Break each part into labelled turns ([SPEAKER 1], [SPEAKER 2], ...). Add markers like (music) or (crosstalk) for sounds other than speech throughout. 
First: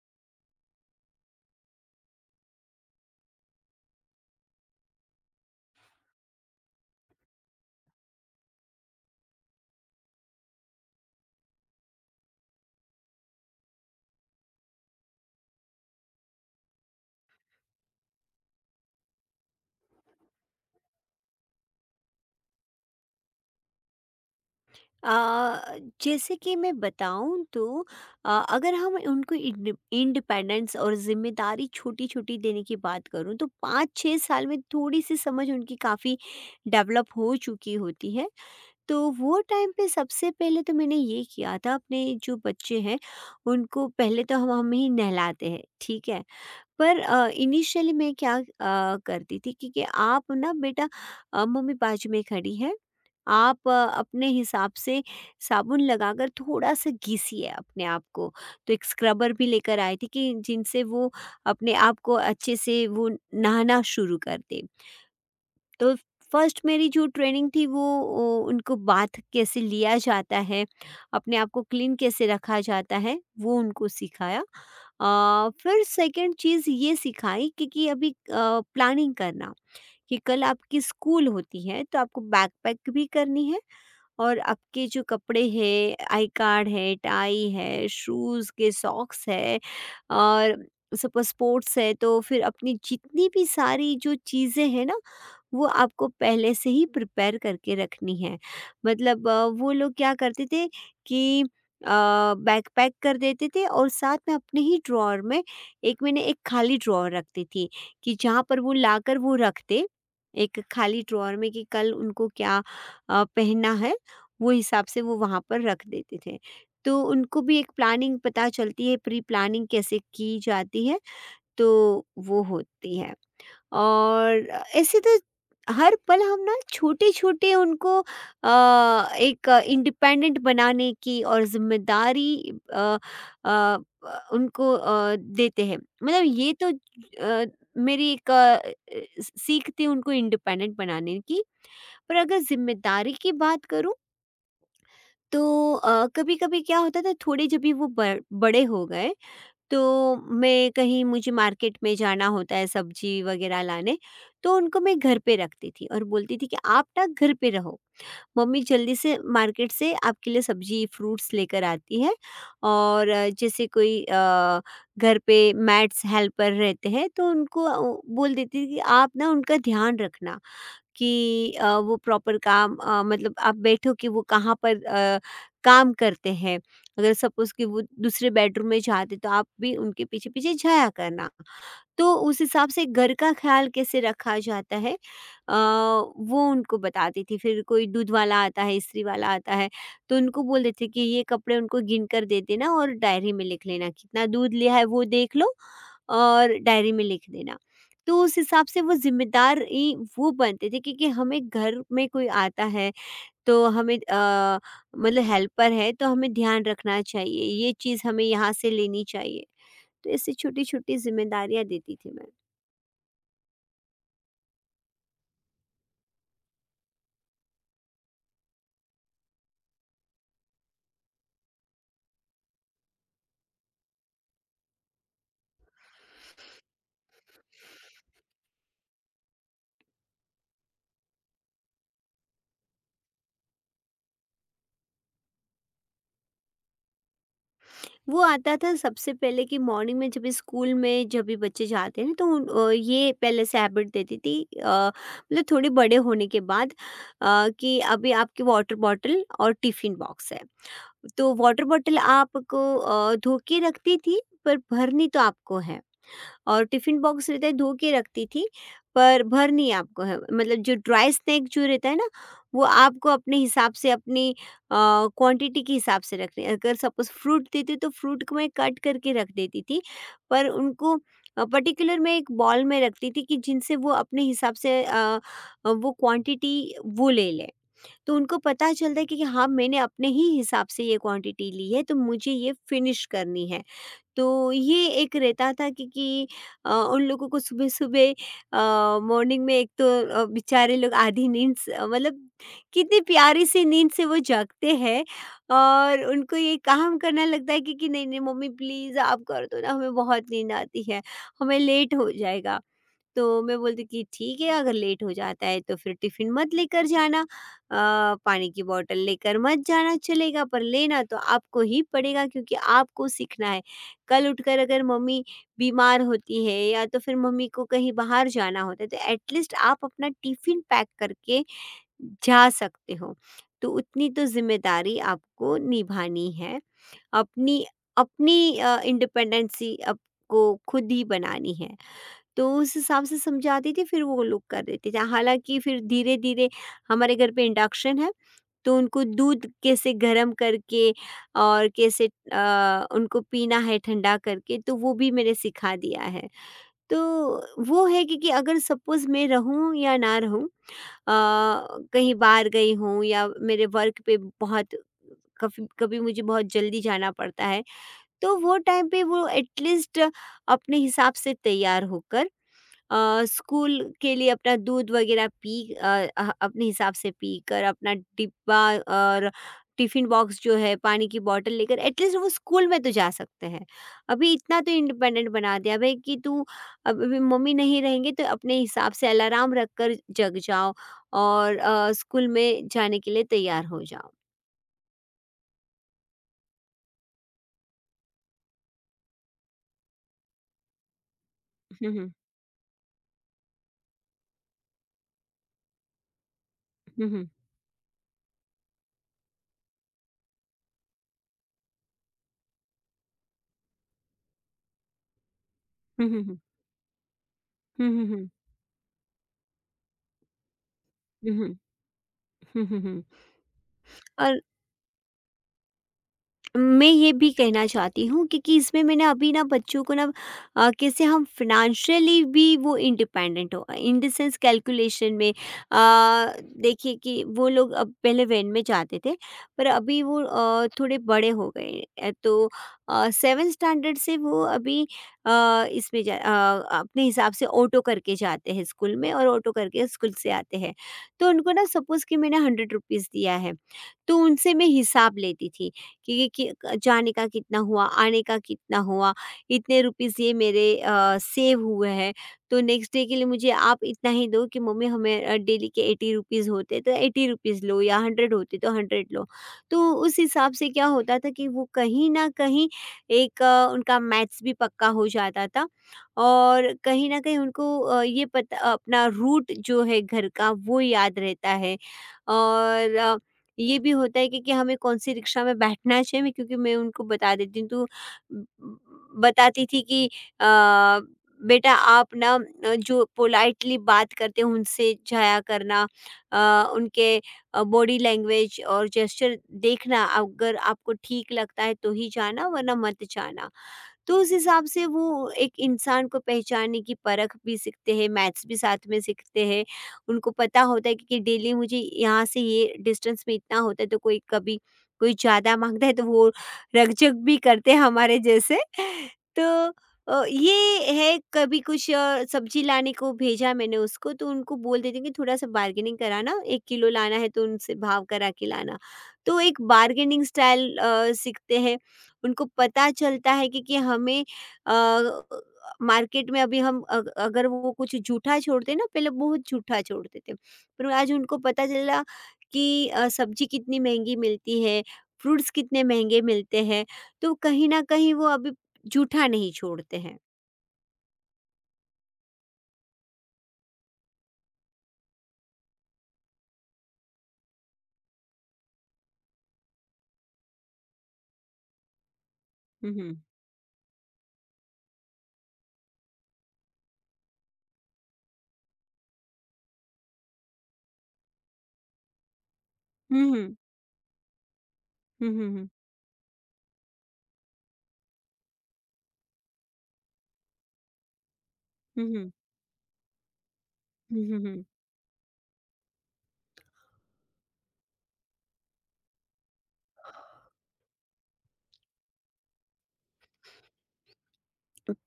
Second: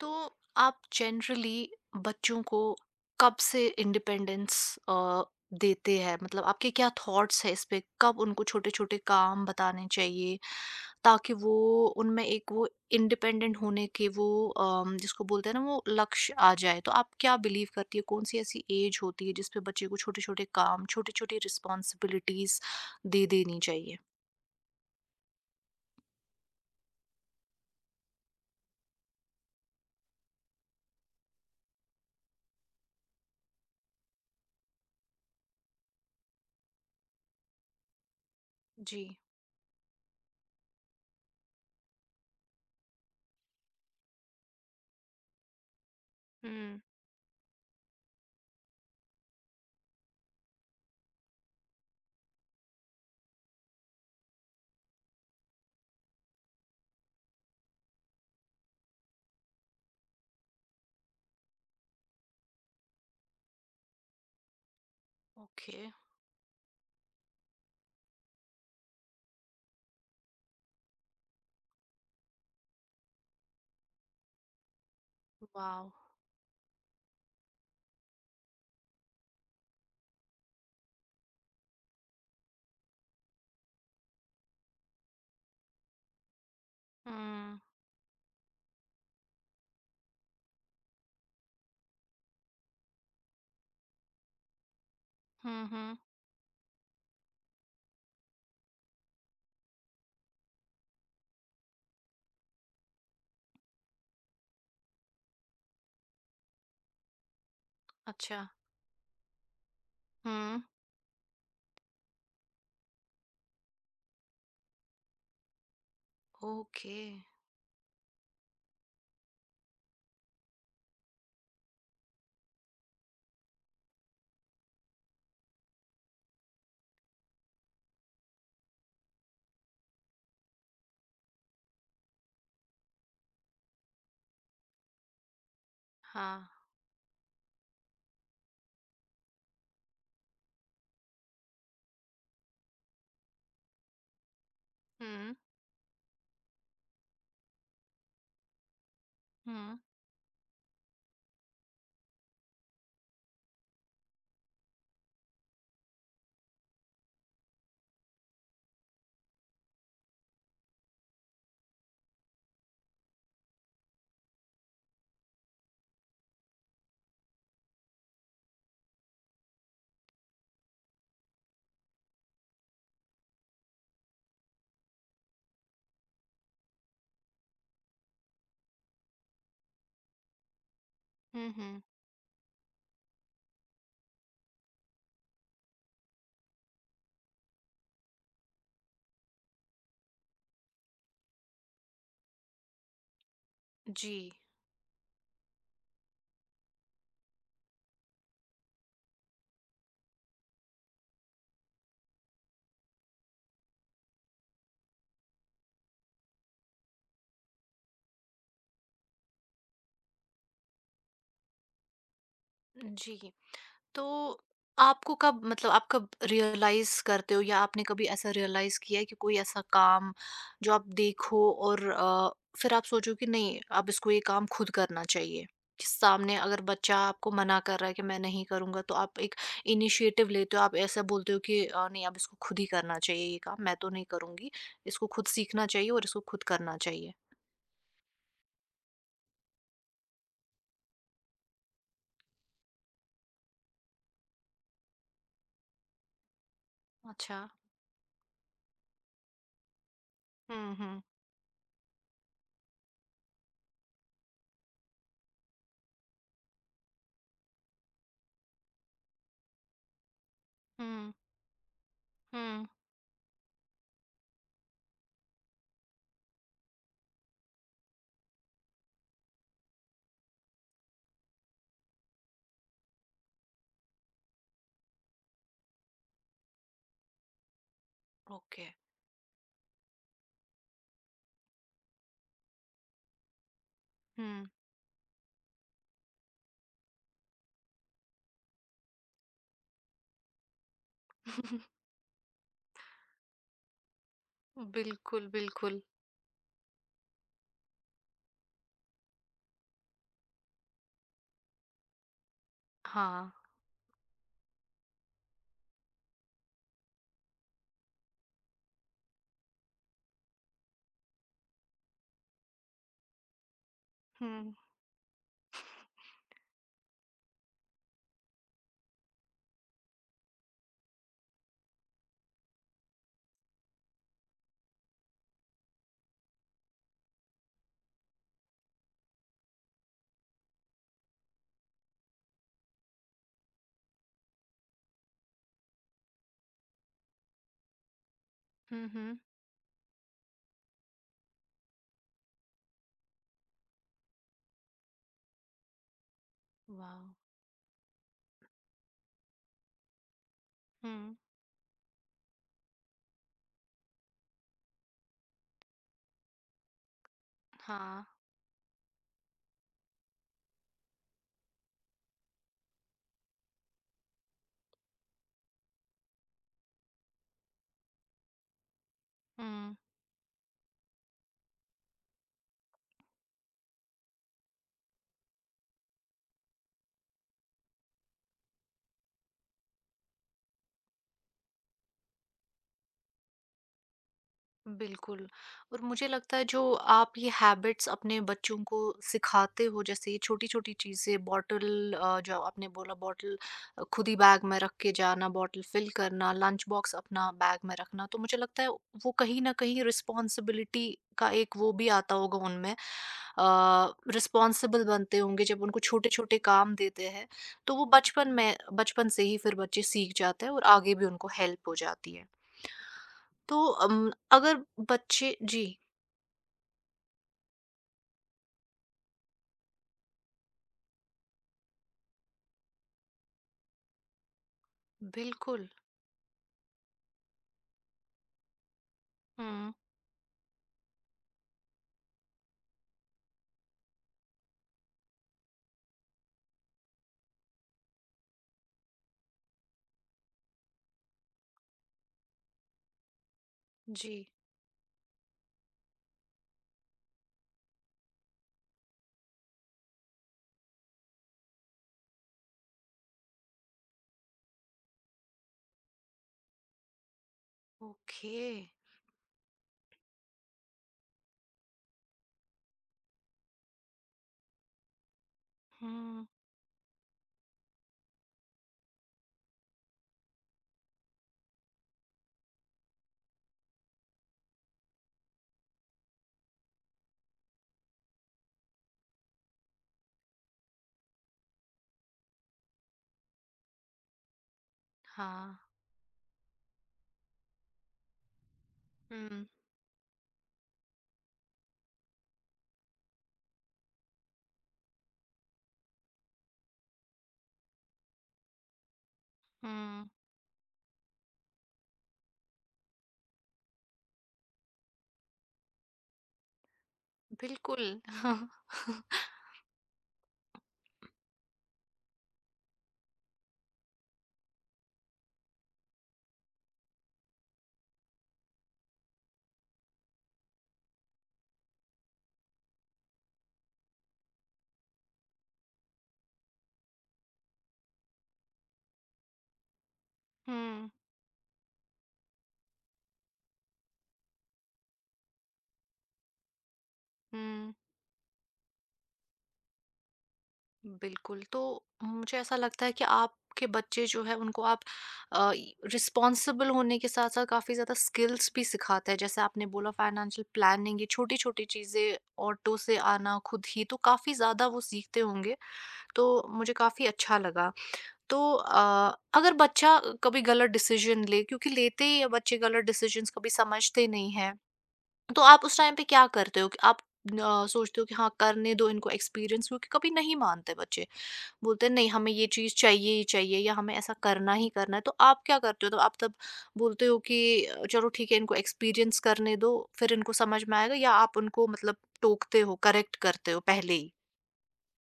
[SPEAKER 1] तो आप जनरली बच्चों को कब से इंडिपेंडेंस देते हैं मतलब आपके क्या थॉट्स है इस पे कब उनको छोटे छोटे काम बताने चाहिए ताकि वो उनमें एक वो इंडिपेंडेंट होने के वो जिसको बोलते हैं ना वो लक्ष्य आ जाए तो आप क्या बिलीव करती है कौन सी ऐसी एज होती है जिसपे बच्चे को छोटे छोटे काम छोटी छोटी रिस्पॉन्सिबिलिटीज दे देनी चाहिए।
[SPEAKER 2] जैसे कि मैं बताऊं तो अगर हम उनको इंडिपेंडेंस और जिम्मेदारी छोटी छोटी देने की बात करूं तो 5-6 साल में थोड़ी सी समझ उनकी काफ़ी डेवलप हो चुकी होती है।
[SPEAKER 1] जी।
[SPEAKER 2] तो वो टाइम पे सबसे पहले तो मैंने ये किया था। अपने जो बच्चे हैं उनको पहले तो हम ही नहलाते हैं, ठीक है।
[SPEAKER 1] हुँ।
[SPEAKER 2] पर इनिशियली मैं क्या करती थी कि आप ना बेटा, मम्मी बाजू में खड़ी है, आप अपने हिसाब से साबुन लगाकर थोड़ा सा घिसिए अपने आप को। तो एक स्क्रबर भी लेकर आई थी कि जिनसे वो अपने आप को अच्छे से वो नहाना शुरू कर दें।
[SPEAKER 1] ओके।
[SPEAKER 2] तो फर्स्ट मेरी जो ट्रेनिंग थी वो उनको बाथ कैसे लिया जाता है, अपने आप को क्लीन कैसे रखा जाता है, वो उनको सिखाया। फिर
[SPEAKER 1] वॉव!
[SPEAKER 2] सेकंड चीज़ ये सिखाई कि अभी प्लानिंग करना। कि कल आपकी स्कूल होती है तो आपको बैकपैक भी करनी है और अब के जो कपड़े हैं, आई कार्ड है, टाई
[SPEAKER 1] हुँ।
[SPEAKER 2] है, शूज़ के सॉक्स है और सपोज़ स्पोर्ट्स है तो फिर अपनी जितनी भी सारी जो चीज़ें हैं ना,
[SPEAKER 1] हुँ।
[SPEAKER 2] वो
[SPEAKER 1] हुँ।
[SPEAKER 2] आपको पहले से ही प्रिपेयर करके रखनी है। मतलब वो लोग क्या करते थे कि बैकपैक कर देते थे और साथ में अपने ही ड्रॉअर में एक मैंने एक खाली ड्रॉअर रखती थी कि जहाँ
[SPEAKER 1] अच्छा।
[SPEAKER 2] पर वो लाकर वो रखते,
[SPEAKER 1] हुँ।
[SPEAKER 2] एक खाली ड्रॉअर में कि कल उनको क्या पहनना है। वो हिसाब से वो वहाँ पर रख देते थे।
[SPEAKER 1] ओके।
[SPEAKER 2] तो उनको भी एक प्लानिंग पता चलती है, प्री प्लानिंग कैसे की जाती है, तो वो होती है। और ऐसे तो हर पल हम ना छोटे-छोटे उनको एक इंडिपेंडेंट बनाने की और ज़िम्मेदारी अ, उनको देते हैं। मतलब
[SPEAKER 1] हाँ।
[SPEAKER 2] ये तो अ, मेरी एक अ, सीख थी उनको इंडिपेंडेंट बनाने की, पर अगर ज़िम्मेदारी की बात करूँ
[SPEAKER 1] हुँ।
[SPEAKER 2] तो कभी कभी क्या होता था थोड़े, जब भी वो बड़े हो गए
[SPEAKER 1] हुँ।
[SPEAKER 2] तो मैं कहीं, मुझे मार्केट में जाना होता है सब्जी वगैरह लाने। तो उनको मैं घर पे रखती थी और बोलती थी कि आप ना घर पे रहो, मम्मी जल्दी से मार्केट से आपके लिए सब्जी फ्रूट्स लेकर आती है। और जैसे कोई घर पे मैट्स हेल्पर रहते हैं तो उनको बोल देती थी कि आप ना उनका ध्यान रखना कि वो प्रॉपर काम, मतलब आप बैठो कि वो कहाँ पर काम करते हैं। अगर सपोज़ कि वो दूसरे बेडरूम में जाते तो आप भी उनके पीछे-पीछे जाया करना।
[SPEAKER 1] हुँ। हुँ।
[SPEAKER 2] तो उस हिसाब से घर का ख्याल कैसे रखा जाता है वो उनको बताती थी। फिर कोई दूध वाला आता है, इस्त्री वाला आता है, तो उनको बोल देती थी कि ये कपड़े उनको गिन कर दे देना और डायरी में लिख लेना, कितना
[SPEAKER 1] जी।
[SPEAKER 2] दूध लिया है वो देख लो और डायरी में लिख देना। तो उस हिसाब से वो ज़िम्मेदार ई वो बनते थे, क्योंकि हमें घर में कोई आता है तो हमें मतलब हेल्पर है तो हमें ध्यान रखना चाहिए, ये चीज़ हमें यहाँ से लेनी चाहिए। तो ऐसी छोटी-छोटी ज़िम्मेदारियाँ देती थी मैं।
[SPEAKER 1] जी। तो आपको कब मतलब आप कब रियलाइज करते हो या आपने कभी ऐसा रियलाइज किया है कि कोई ऐसा काम जो आप देखो और फिर आप सोचो कि नहीं अब इसको ये काम खुद करना चाहिए कि सामने अगर बच्चा आपको मना कर रहा है कि मैं नहीं करूंगा तो आप एक इनिशिएटिव लेते हो आप ऐसा बोलते हो कि नहीं अब इसको खुद ही करना चाहिए ये काम मैं तो नहीं करूंगी इसको खुद सीखना चाहिए और इसको खुद करना चाहिए।
[SPEAKER 2] वो आता था सबसे पहले कि मॉर्निंग में जब भी स्कूल में जब भी बच्चे जाते हैं ना तो ये पहले से हैबिट देती थी, मतलब थोड़े बड़े होने के बाद,
[SPEAKER 1] अच्छा।
[SPEAKER 2] कि अभी आपकी वाटर बॉटल और टिफिन बॉक्स है।
[SPEAKER 1] हम्म। हम्म।
[SPEAKER 2] तो वाटर बॉटल आपको धो के रखती थी, पर भरनी तो आपको है। और टिफ़िन बॉक्स रहता है, धो के रखती थी, पर भरनी आपको है। मतलब जो
[SPEAKER 1] हम्म।
[SPEAKER 2] ड्राई स्नैक जो रहता है ना, वो
[SPEAKER 1] हम्म।
[SPEAKER 2] आपको अपने हिसाब से अपनी क्वांटिटी के हिसाब से रखनी है। अगर सपोज़ फ्रूट देती तो फ्रूट को मैं कट करके रख देती थी, पर उनको पर्टिकुलर मैं एक बॉल में रखती थी कि जिनसे वो अपने हिसाब से वो क्वांटिटी वो ले लें। तो उनको
[SPEAKER 1] ओके।
[SPEAKER 2] पता चलता है कि हाँ, मैंने अपने ही हिसाब से ये क्वांटिटी ली है, तो मुझे ये फ़िनिश करनी है।
[SPEAKER 1] हम्म।
[SPEAKER 2] तो ये एक रहता था कि उन लोगों को सुबह-सुबह, मॉर्निंग में, एक तो बेचारे लोग आधी नींद स
[SPEAKER 1] (laughs)
[SPEAKER 2] मतलब कितनी प्यारी सी नींद से वो जागते हैं
[SPEAKER 1] बिल्कुल, बिल्कुल।
[SPEAKER 2] और उनको ये काम करना लगता है कि नहीं-नहीं मम्मी प्लीज़ आप कर दो ना, हमें बहुत नींद आती है, हमें लेट हो जाएगा।
[SPEAKER 1] हाँ।
[SPEAKER 2] तो मैं बोलती कि ठीक है, अगर लेट हो जाता है तो फिर टिफ़िन मत लेकर जाना, पानी की बॉटल लेकर मत जाना, चलेगा, पर लेना तो आपको ही पड़ेगा क्योंकि आपको सीखना है। कल
[SPEAKER 1] हुँ।
[SPEAKER 2] उठकर अगर मम्मी बीमार होती है या तो फिर मम्मी को कहीं बाहर जाना होता है तो एटलीस्ट आप अपना टिफ़िन पैक करके जा सकते हो। तो उतनी तो ज़िम्मेदारी आपको निभानी है। अपनी अपनी इंडिपेंडेंसी आपको खुद ही बनानी है। तो उस हिसाब से समझाती थी, फिर वो लोग कर देते थे। हालाँकि फिर धीरे-धीरे हमारे घर पे इंडक्शन है, तो
[SPEAKER 1] हुँ,
[SPEAKER 2] उनको
[SPEAKER 1] हुँ।
[SPEAKER 2] दूध कैसे गरम करके और कैसे उनको पीना है ठंडा करके, तो वो भी मैंने सिखा दिया है।
[SPEAKER 1] वाह!
[SPEAKER 2] तो वो है कि अगर सपोज़ मैं रहूँ या ना रहूँ,
[SPEAKER 1] हुँ।
[SPEAKER 2] अ, कहीं बाहर गई हूँ या मेरे वर्क पे बहुत, कभी कभी मुझे बहुत जल्दी जाना पड़ता है।
[SPEAKER 1] हाँ।
[SPEAKER 2] तो वो टाइम पे वो एटलीस्ट अपने हिसाब से तैयार होकर, स्कूल के लिए अपना दूध वगैरह पी, अपने हिसाब से पी कर अपना डिब्बा और
[SPEAKER 1] हुँ।
[SPEAKER 2] टिफिन बॉक्स जो है पानी की बोतल लेकर एटलीस्ट वो स्कूल में तो जा सकते हैं। अभी इतना तो इंडिपेंडेंट बना दिया भाई कि तू अब अभी मम्मी नहीं रहेंगे तो अपने हिसाब से अलार्म रख कर जग जाओ और स्कूल में जाने के लिए तैयार हो जाओ।
[SPEAKER 1] बिल्कुल। और मुझे लगता है जो आप ये हैबिट्स अपने बच्चों को सिखाते हो जैसे ये छोटी छोटी चीज़ें बॉटल
[SPEAKER 2] हम्म,
[SPEAKER 1] जो आपने बोला बॉटल खुद ही बैग में रख के जाना बॉटल फिल करना लंच बॉक्स
[SPEAKER 2] हम्म,
[SPEAKER 1] अपना बैग में रखना तो मुझे लगता है वो कहीं ना कहीं रिस्पॉन्सिबिलिटी का एक वो भी आता होगा उनमें रिस्पॉन्सिबल बनते होंगे जब उनको छोटे
[SPEAKER 2] हम्म,
[SPEAKER 1] छोटे
[SPEAKER 2] हम्म,
[SPEAKER 1] काम देते हैं तो वो
[SPEAKER 2] हम्म, हम्म,
[SPEAKER 1] बचपन
[SPEAKER 2] हम्म,
[SPEAKER 1] में बचपन से ही फिर बच्चे सीख जाते हैं और आगे भी उनको
[SPEAKER 2] हम्म, हम्म,
[SPEAKER 1] हेल्प हो जाती है।
[SPEAKER 2] हम्म, हम्म, हम्म, हम्म, हम्म।
[SPEAKER 1] तो
[SPEAKER 2] और
[SPEAKER 1] अगर बच्चे। जी।
[SPEAKER 2] मैं ये भी कहना चाहती हूँ, क्योंकि इसमें मैंने अभी ना बच्चों को ना, कैसे हम फिनेंशियली भी वो इंडिपेंडेंट हो, इन द सेंस कैलकुलेशन में।
[SPEAKER 1] बिल्कुल।
[SPEAKER 2] देखिए कि वो लोग अब पहले वैन में जाते थे। पर
[SPEAKER 1] हुँ।
[SPEAKER 2] अभी वो थोड़े बड़े हो गए, तो 7 स्टैंडर्ड से वो अभी अ, अपने हिसाब से ऑटो करके जाते हैं स्कूल में और ऑटो करके स्कूल से आते हैं। तो उनको ना सपोज़ कि मैंने 100 रुपीज़ दिया है तो
[SPEAKER 1] जी।
[SPEAKER 2] उनसे मैं हिसाब लेती थी कि जाने का कितना हुआ, आने का कितना हुआ, इतने रुपीज़ ये मेरे सेव हुए हैं। तो नेक्स्ट डे के लिए मुझे आप इतना ही दो कि मम्मी हमें डेली के 80 रुपीज़ होते तो 80 रुपीज़ लो या 100
[SPEAKER 1] ओके।
[SPEAKER 2] होते तो 100 लो। तो उस हिसाब से क्या होता था कि वो कहीं न कहीं एक उनका मैथ्स भी पक्का हो जाता था
[SPEAKER 1] हुँ।
[SPEAKER 2] और कहीं न कहीं उनको ये पता अपना रूट जो है घर का वो याद रहता है। और ये भी होता है कि हमें कौन सी रिक्शा में बैठना चाहिए। मैं, क्योंकि मैं उनको बता देती हूँ तो बताती थी कि अ, बेटा आप ना, जो पोलाइटली बात करते हैं उनसे जाया
[SPEAKER 1] हाँ।
[SPEAKER 2] करना, उनके बॉडी लैंग्वेज और जेस्चर
[SPEAKER 1] हुँ,
[SPEAKER 2] देखना, अगर आपको ठीक लगता है तो ही जाना वरना मत जाना। तो उस हिसाब से वो एक इंसान को पहचानने की परख भी सीखते हैं, मैथ्स भी साथ में सीखते हैं।
[SPEAKER 1] हुँ।
[SPEAKER 2] उनको पता होता है कि डेली मुझे यहाँ से ये डिस्टेंस में इतना होता है, तो कोई कभी कोई ज़्यादा माँगता है तो वो रकझक भी करते हैं
[SPEAKER 1] बिल्कुल।
[SPEAKER 2] हमारे जैसे। (laughs)
[SPEAKER 1] (laughs)
[SPEAKER 2] तो ये है कभी कुछ सब्ज़ी लाने को भेजा मैंने उसको तो उनको बोल देती हूँ कि थोड़ा-सा बार्गेनिंग कराना, 1 किलो लाना है तो उनसे भाव करा के लाना। तो एक बार्गेनिंग स्टाइल सीखते हैं। उनको पता चलता है कि हमें अ, मार्केट में अभी हम अग अगर वो कुछ जूठा छोड़ते ना, पहले बहुत जूठा छोड़ते थे।
[SPEAKER 1] हुँ,
[SPEAKER 2] पर आज उनको पता चला कि सब्ज़ी कितनी महँगी मिलती है, फ्रूट्स कितने महँगे मिलते हैं, तो कहीं
[SPEAKER 1] हुँ,
[SPEAKER 2] न कहीं वो अभी जूठा नहीं छोड़ते हैं।
[SPEAKER 1] बिल्कुल। तो मुझे ऐसा लगता है कि आपके बच्चे जो हैं उनको आप अ, रिस्पॉन्सिबल होने के साथ-साथ काफ़ी ज़्यादा स्किल्स भी सिखाते हैं। जैसे आपने बोला फाइनेंशियल प्लानिंग ये छोटी-छोटी चीज़ें, ऑटो
[SPEAKER 2] हुँ,
[SPEAKER 1] से
[SPEAKER 2] हुँ।
[SPEAKER 1] आना खुद ही तो काफ़ी ज़्यादा वो सीखते होंगे। तो मुझे काफ़ी अच्छा लगा। तो अगर बच्चा कभी गलत डिसीजन ले क्योंकि लेते ही है बच्चे गलत
[SPEAKER 2] हुँ,
[SPEAKER 1] डिसीजंस कभी
[SPEAKER 2] हुँ।
[SPEAKER 1] समझते नहीं हैं
[SPEAKER 2] हुँ,
[SPEAKER 1] तो
[SPEAKER 2] हुँ,
[SPEAKER 1] आप
[SPEAKER 2] हुँ।
[SPEAKER 1] उस टाइम पे क्या करते हो कि आप सोचते हो कि हाँ करने दो इनको एक्सपीरियंस क्योंकि कभी नहीं मानते बच्चे बोलते हैं
[SPEAKER 2] हुँ,
[SPEAKER 1] नहीं हमें
[SPEAKER 2] हुँ।
[SPEAKER 1] ये चीज चाहिए ही चाहिए या हमें ऐसा
[SPEAKER 2] हुँ, हुँ,
[SPEAKER 1] करना
[SPEAKER 2] हुँ।
[SPEAKER 1] ही करना है तो आप क्या करते हो तो आप तब बोलते हो कि चलो ठीक है इनको एक्सपीरियंस करने दो फिर इनको समझ में आएगा या आप उनको मतलब टोकते हो करेक्ट करते हो पहले ही।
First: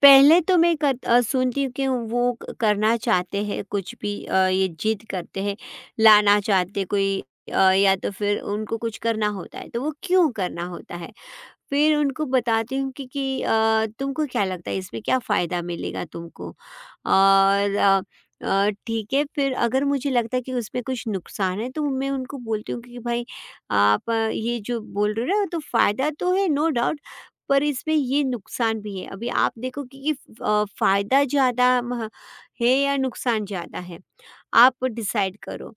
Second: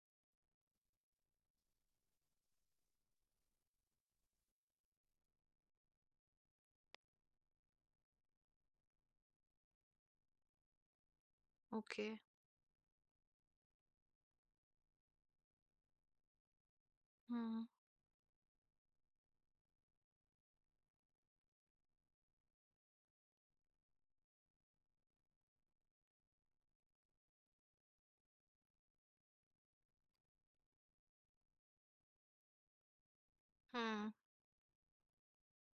[SPEAKER 2] पहले तो मैं सुनती हूँ कि वो करना चाहते हैं कुछ भी, ये जिद करते हैं, लाना चाहते कोई, या तो फिर उनको कुछ करना होता है तो वो क्यों करना होता है। फिर
[SPEAKER 1] ओके।
[SPEAKER 2] उनको बताती हूँ कि तुमको क्या लगता है इसमें क्या फ़ायदा मिलेगा तुमको?
[SPEAKER 1] हम्म।
[SPEAKER 2] और ठीक है, फिर अगर मुझे लगता है कि उसमें कुछ नुकसान है तो मैं उनको बोलती हूँ कि भाई आप ये जो बोल रहे हो ना, तो फ़ायदा तो है नो डाउट, पर इसमें ये नुकसान भी है। अभी आप देखो कि फ़ायदा ज़्यादा मह है या नुकसान ज़्यादा है?
[SPEAKER 1] हम्म।
[SPEAKER 2] आप डिसाइड करो।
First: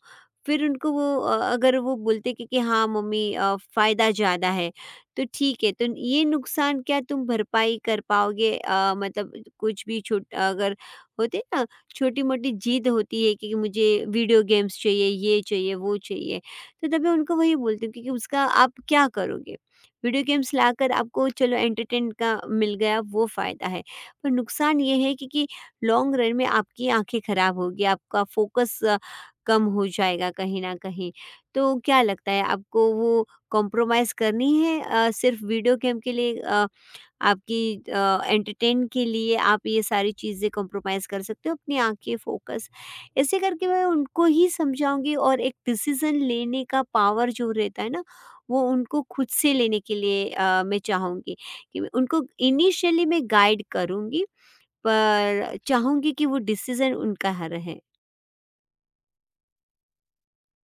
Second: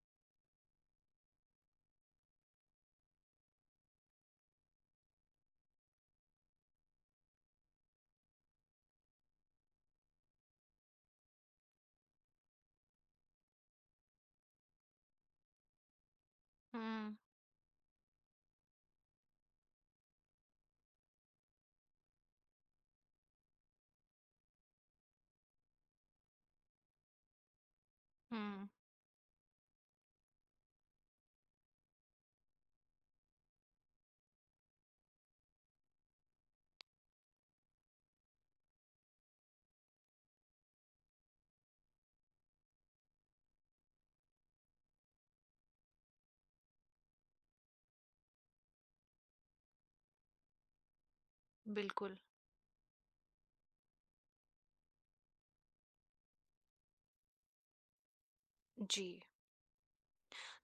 [SPEAKER 2] फिर उनको वो अगर वो बोलते कि हाँ मम्मी, फ़ायदा ज़्यादा है, तो ठीक है, तो ये नुकसान क्या तुम भरपाई कर पाओगे? मतलब कुछ भी छोट अगर होते हैं ना छोटी-मोटी ज़िद होती है कि मुझे वीडियो गेम्स चाहिए, ये चाहिए, वो चाहिए, तो तभी
[SPEAKER 1] हम्म।
[SPEAKER 2] उनको वही बोलती हूँ कि उसका आप क्या करोगे? वीडियो गेम्स लाकर आपको चलो एंटरटेन का मिल गया वो फ़ायदा है, पर नुकसान ये है कि लॉन्ग रन में आपकी आंखें खराब होगी, आपका
[SPEAKER 1] हम्म।
[SPEAKER 2] फोकस कम हो जाएगा कहीं न कहीं। तो क्या लगता है आपको वो कॉम्प्रोमाइज़ करनी है, सिर्फ़ वीडियो गेम के लिए, आपकी एंटरटेन के लिए आप ये सारी चीज़ें कॉम्प्रोमाइज़ कर सकते हो अपनी आँखें, फोकस। ऐसे करके मैं उनको ही समझाऊँगी और एक डिसीज़न लेने का पावर जो रहता है ना, वो उनको खुद से लेने के लिए मैं चाहूँगी कि मैं
[SPEAKER 1] बिल्कुल।
[SPEAKER 2] उनको इनिशियली मैं गाइड करूँगी पर चाहूँगी कि वो डिसीज़न उनका ह रहे।
[SPEAKER 1] जी।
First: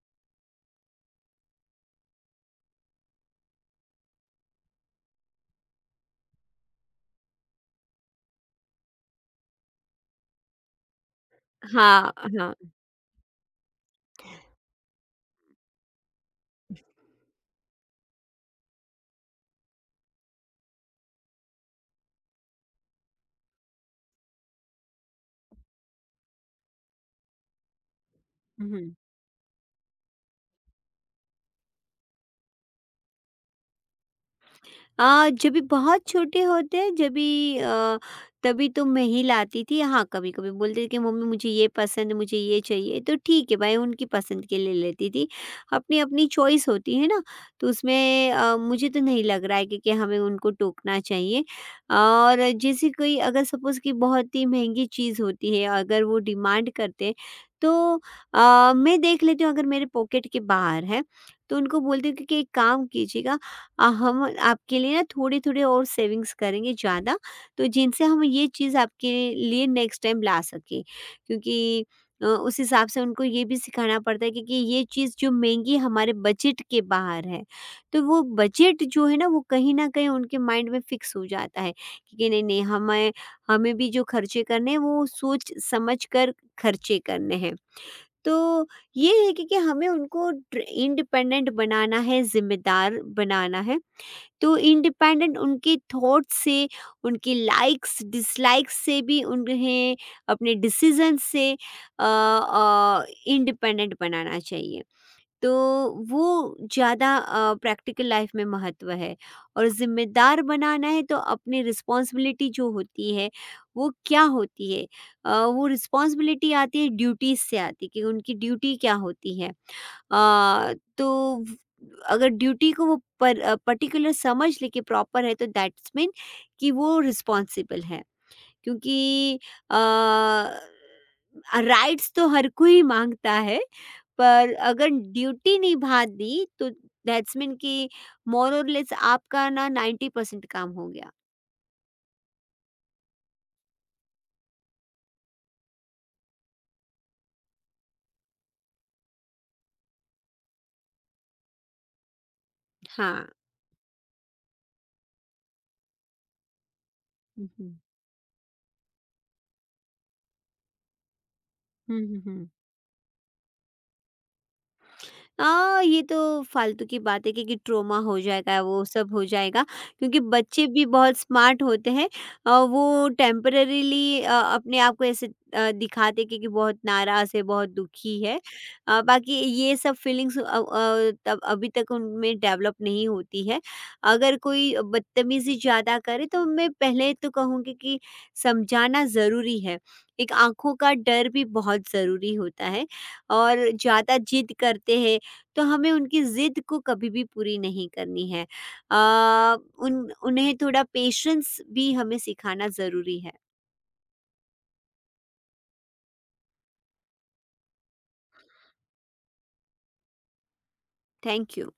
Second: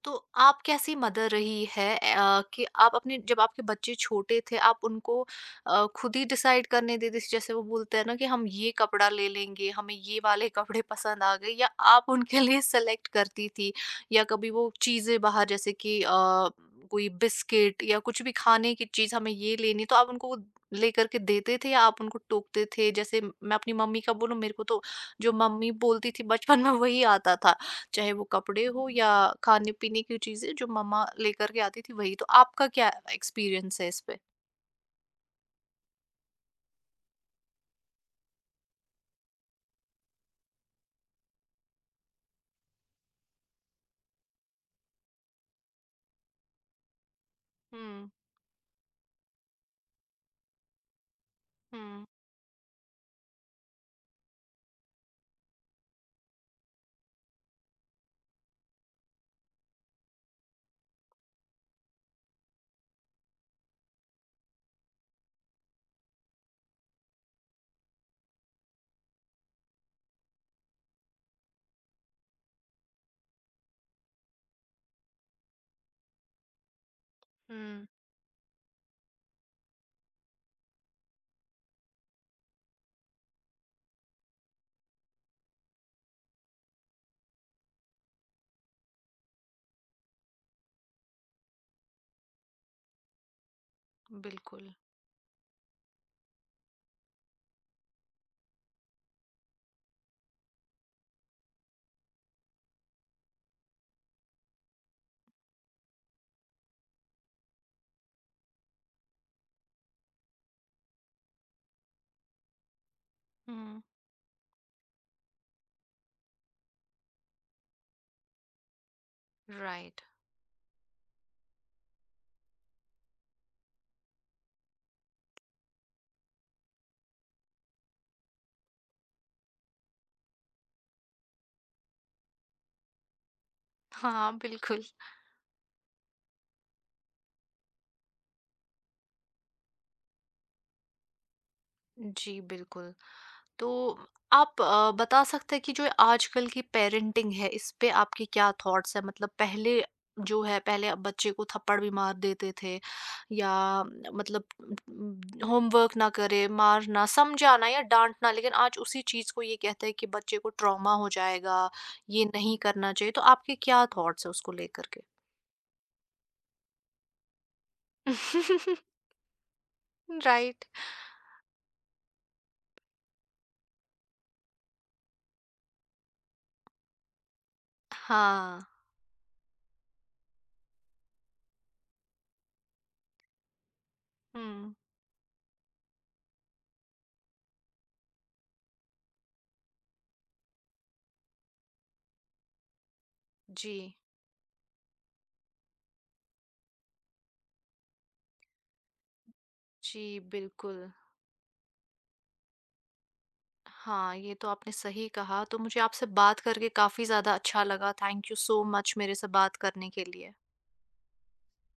[SPEAKER 1] तो आप कैसी मदर रही है कि आप अपने जब आपके बच्चे छोटे थे आप उनको खुद ही डिसाइड करने देती थी जैसे वो बोलते हैं ना कि हम ये कपड़ा ले लेंगे, हमें ये वाले (laughs) कपड़े पसंद आ गए या आप
[SPEAKER 2] हाँ,
[SPEAKER 1] उनके
[SPEAKER 2] हाँ।
[SPEAKER 1] लिए सेलेक्ट करती थी? या कभी वो चीज़ें बाहर जैसे कि कोई बिस्किट या कुछ भी खाने की चीज़ हमें ये लेनी है तो आप उनको वो लेकर के देते थे या आप उनको टोकते थे? जैसे मैं अपनी मम्मी का बोलूँ मेरे को तो जो मम्मी बोलती थी बचपन में वही आता था। चाहे वो कपड़े
[SPEAKER 2] हुँ,
[SPEAKER 1] हो
[SPEAKER 2] हुँ।
[SPEAKER 1] या खाने-पीने की चीज़ें जो मम्मा लेकर के आती थी वही, तो आपका क्या एक्सपीरियंस है इस पे?
[SPEAKER 2] जब भी बहुत छोटे होते हैं जब भी तभी तो मैं ही लाती थी। हाँ, कभी कभी बोलते थे कि मम्मी मुझे ये पसंद है, मुझे ये चाहिए, तो ठीक है भाई, उनकी पसंद के ले लेती थी। अपनी अपनी चॉइस होती है ना, तो
[SPEAKER 1] हुँ,
[SPEAKER 2] उसमें मुझे तो नहीं लग रहा है कि हमें उनको टोकना चाहिए।
[SPEAKER 1] हुँ,
[SPEAKER 2] और जैसे कोई अगर सपोज कि बहुत ही महंगी चीज़ होती है, अगर वो डिमांड करते हैं, तो मैं देख लेती हूँ अगर मेरे पॉकेट के बाहर है तो उनको बोलती हूँ कि एक काम कीजिएगा। हम आपके लिए ना थोड़ी-थोड़ी और सेविंग्स करेंगे ज़्यादा, तो जिनसे हम ये चीज़ आपके लिए नेक्स्ट टाइम ला सकें। क्योंकि उस हिसाब से उनको ये भी सिखाना पड़ता है। क्योंकि ये चीज़ जो महँगी हमारे बजट के बाहर है,
[SPEAKER 1] हुँ,
[SPEAKER 2] तो वो बजट जो है ना, वो कहीं न कहीं उनके माइंड में फ़िक्स हो जाता है कि नहीं-नहीं, हमें हमें भी जो खर्चे करने हैं वो सोच समझ कर खर्चे करने हैं। तो ये है कि हमें उनको ट्र इंडिपेंडेंट बनाना है, ज़िम्मेदार बनाना है। तो
[SPEAKER 1] बिल्कुल।
[SPEAKER 2] इंडिपेंडेंट उनके थॉट से, उनकी लाइक्स, डिसलाइक्स से भी उन्हें अपने डिसीज़न से इंडिपेंडेंट बनाना चाहिए। तो वो ज़्यादा प्रैक्टिकल लाइफ़ में महत्व है। और ज़िम्मेदार बनाना है तो अपनी रिस्पॉन्सिबिलिटी जो होती है,
[SPEAKER 1] हुँ।
[SPEAKER 2] वो क्या होती है? वो रिस्पॉन्सिबिलिटी आती है ड्यूटीज़ से, आती है कि उनकी ड्यूटी क्या होती है।
[SPEAKER 1] राइट।
[SPEAKER 2] अ, तो अगर ड्यूटी को वो पर्टिकुलर समझ ले कि प्रॉपर है तो दैट्स मीन कि वो रिस्पॉन्सिबल है। क्योंकि अ, राइट्स तो हर कोई मांगता है,
[SPEAKER 1] हाँ,
[SPEAKER 2] पर
[SPEAKER 1] बिल्कुल।
[SPEAKER 2] अगर ड्यूटी निभा दी तो दैट्स मीन कि मोर और लेस आपका ना 90% काम हो गया।
[SPEAKER 1] जी, बिल्कुल। तो आप बता सकते हैं कि जो आजकल की पेरेंटिंग है इस पे आपके क्या थॉट्स है मतलब पहले जो है पहले अब बच्चे को थप्पड़ भी मार देते थे
[SPEAKER 2] हाँ।
[SPEAKER 1] या मतलब होमवर्क ना करे मारना
[SPEAKER 2] हम्म,
[SPEAKER 1] समझाना
[SPEAKER 2] हम्म।
[SPEAKER 1] या डांटना लेकिन आज उसी चीज को ये कहते हैं कि बच्चे को ट्रॉमा हो जाएगा
[SPEAKER 2] हम्म,
[SPEAKER 1] ये नहीं करना चाहिए तो आपके क्या थॉट्स है उसको लेकर के।
[SPEAKER 2] हाँ, ये तो फालतू की बात है क्योंकि ट्रॉमा हो जाएगा,
[SPEAKER 1] (laughs)
[SPEAKER 2] वो सब हो जाएगा। क्योंकि
[SPEAKER 1] राइट।
[SPEAKER 2] बच्चे भी बहुत स्मार्ट होते हैं। वो टेम्परेरीली अपने आप को ऐसे दिखाते हैं क्योंकि बहुत नाराज़ है, बहुत दुखी है।
[SPEAKER 1] हाँ।
[SPEAKER 2] बाकी ये सब फीलिंग्स तब अभी तक उनमें डेवलप नहीं होती है। अगर
[SPEAKER 1] हम्म।
[SPEAKER 2] कोई बदतमीज़ी ज़्यादा करे तो मैं पहले तो कहूँगी कि समझाना ज़रूरी है। एक आँखों का डर भी बहुत ज़रूरी होता है। और
[SPEAKER 1] जी।
[SPEAKER 2] ज़्यादा ज़िद करते हैं तो हमें उनकी ज़िद को कभी भी पूरी नहीं करनी है। अ,
[SPEAKER 1] जी।
[SPEAKER 2] उन उन्हें
[SPEAKER 1] बिल्कुल।
[SPEAKER 2] थोड़ा पेशेंस भी हमें सिखाना ज़रूरी है।
[SPEAKER 1] हाँ, ये तो आपने सही कहा। तो मुझे आपसे बात करके काफ़ी ज़्यादा अच्छा लगा। थैंक यू सो मच मेरे से बात करने के लिए।
[SPEAKER 2] Thank you.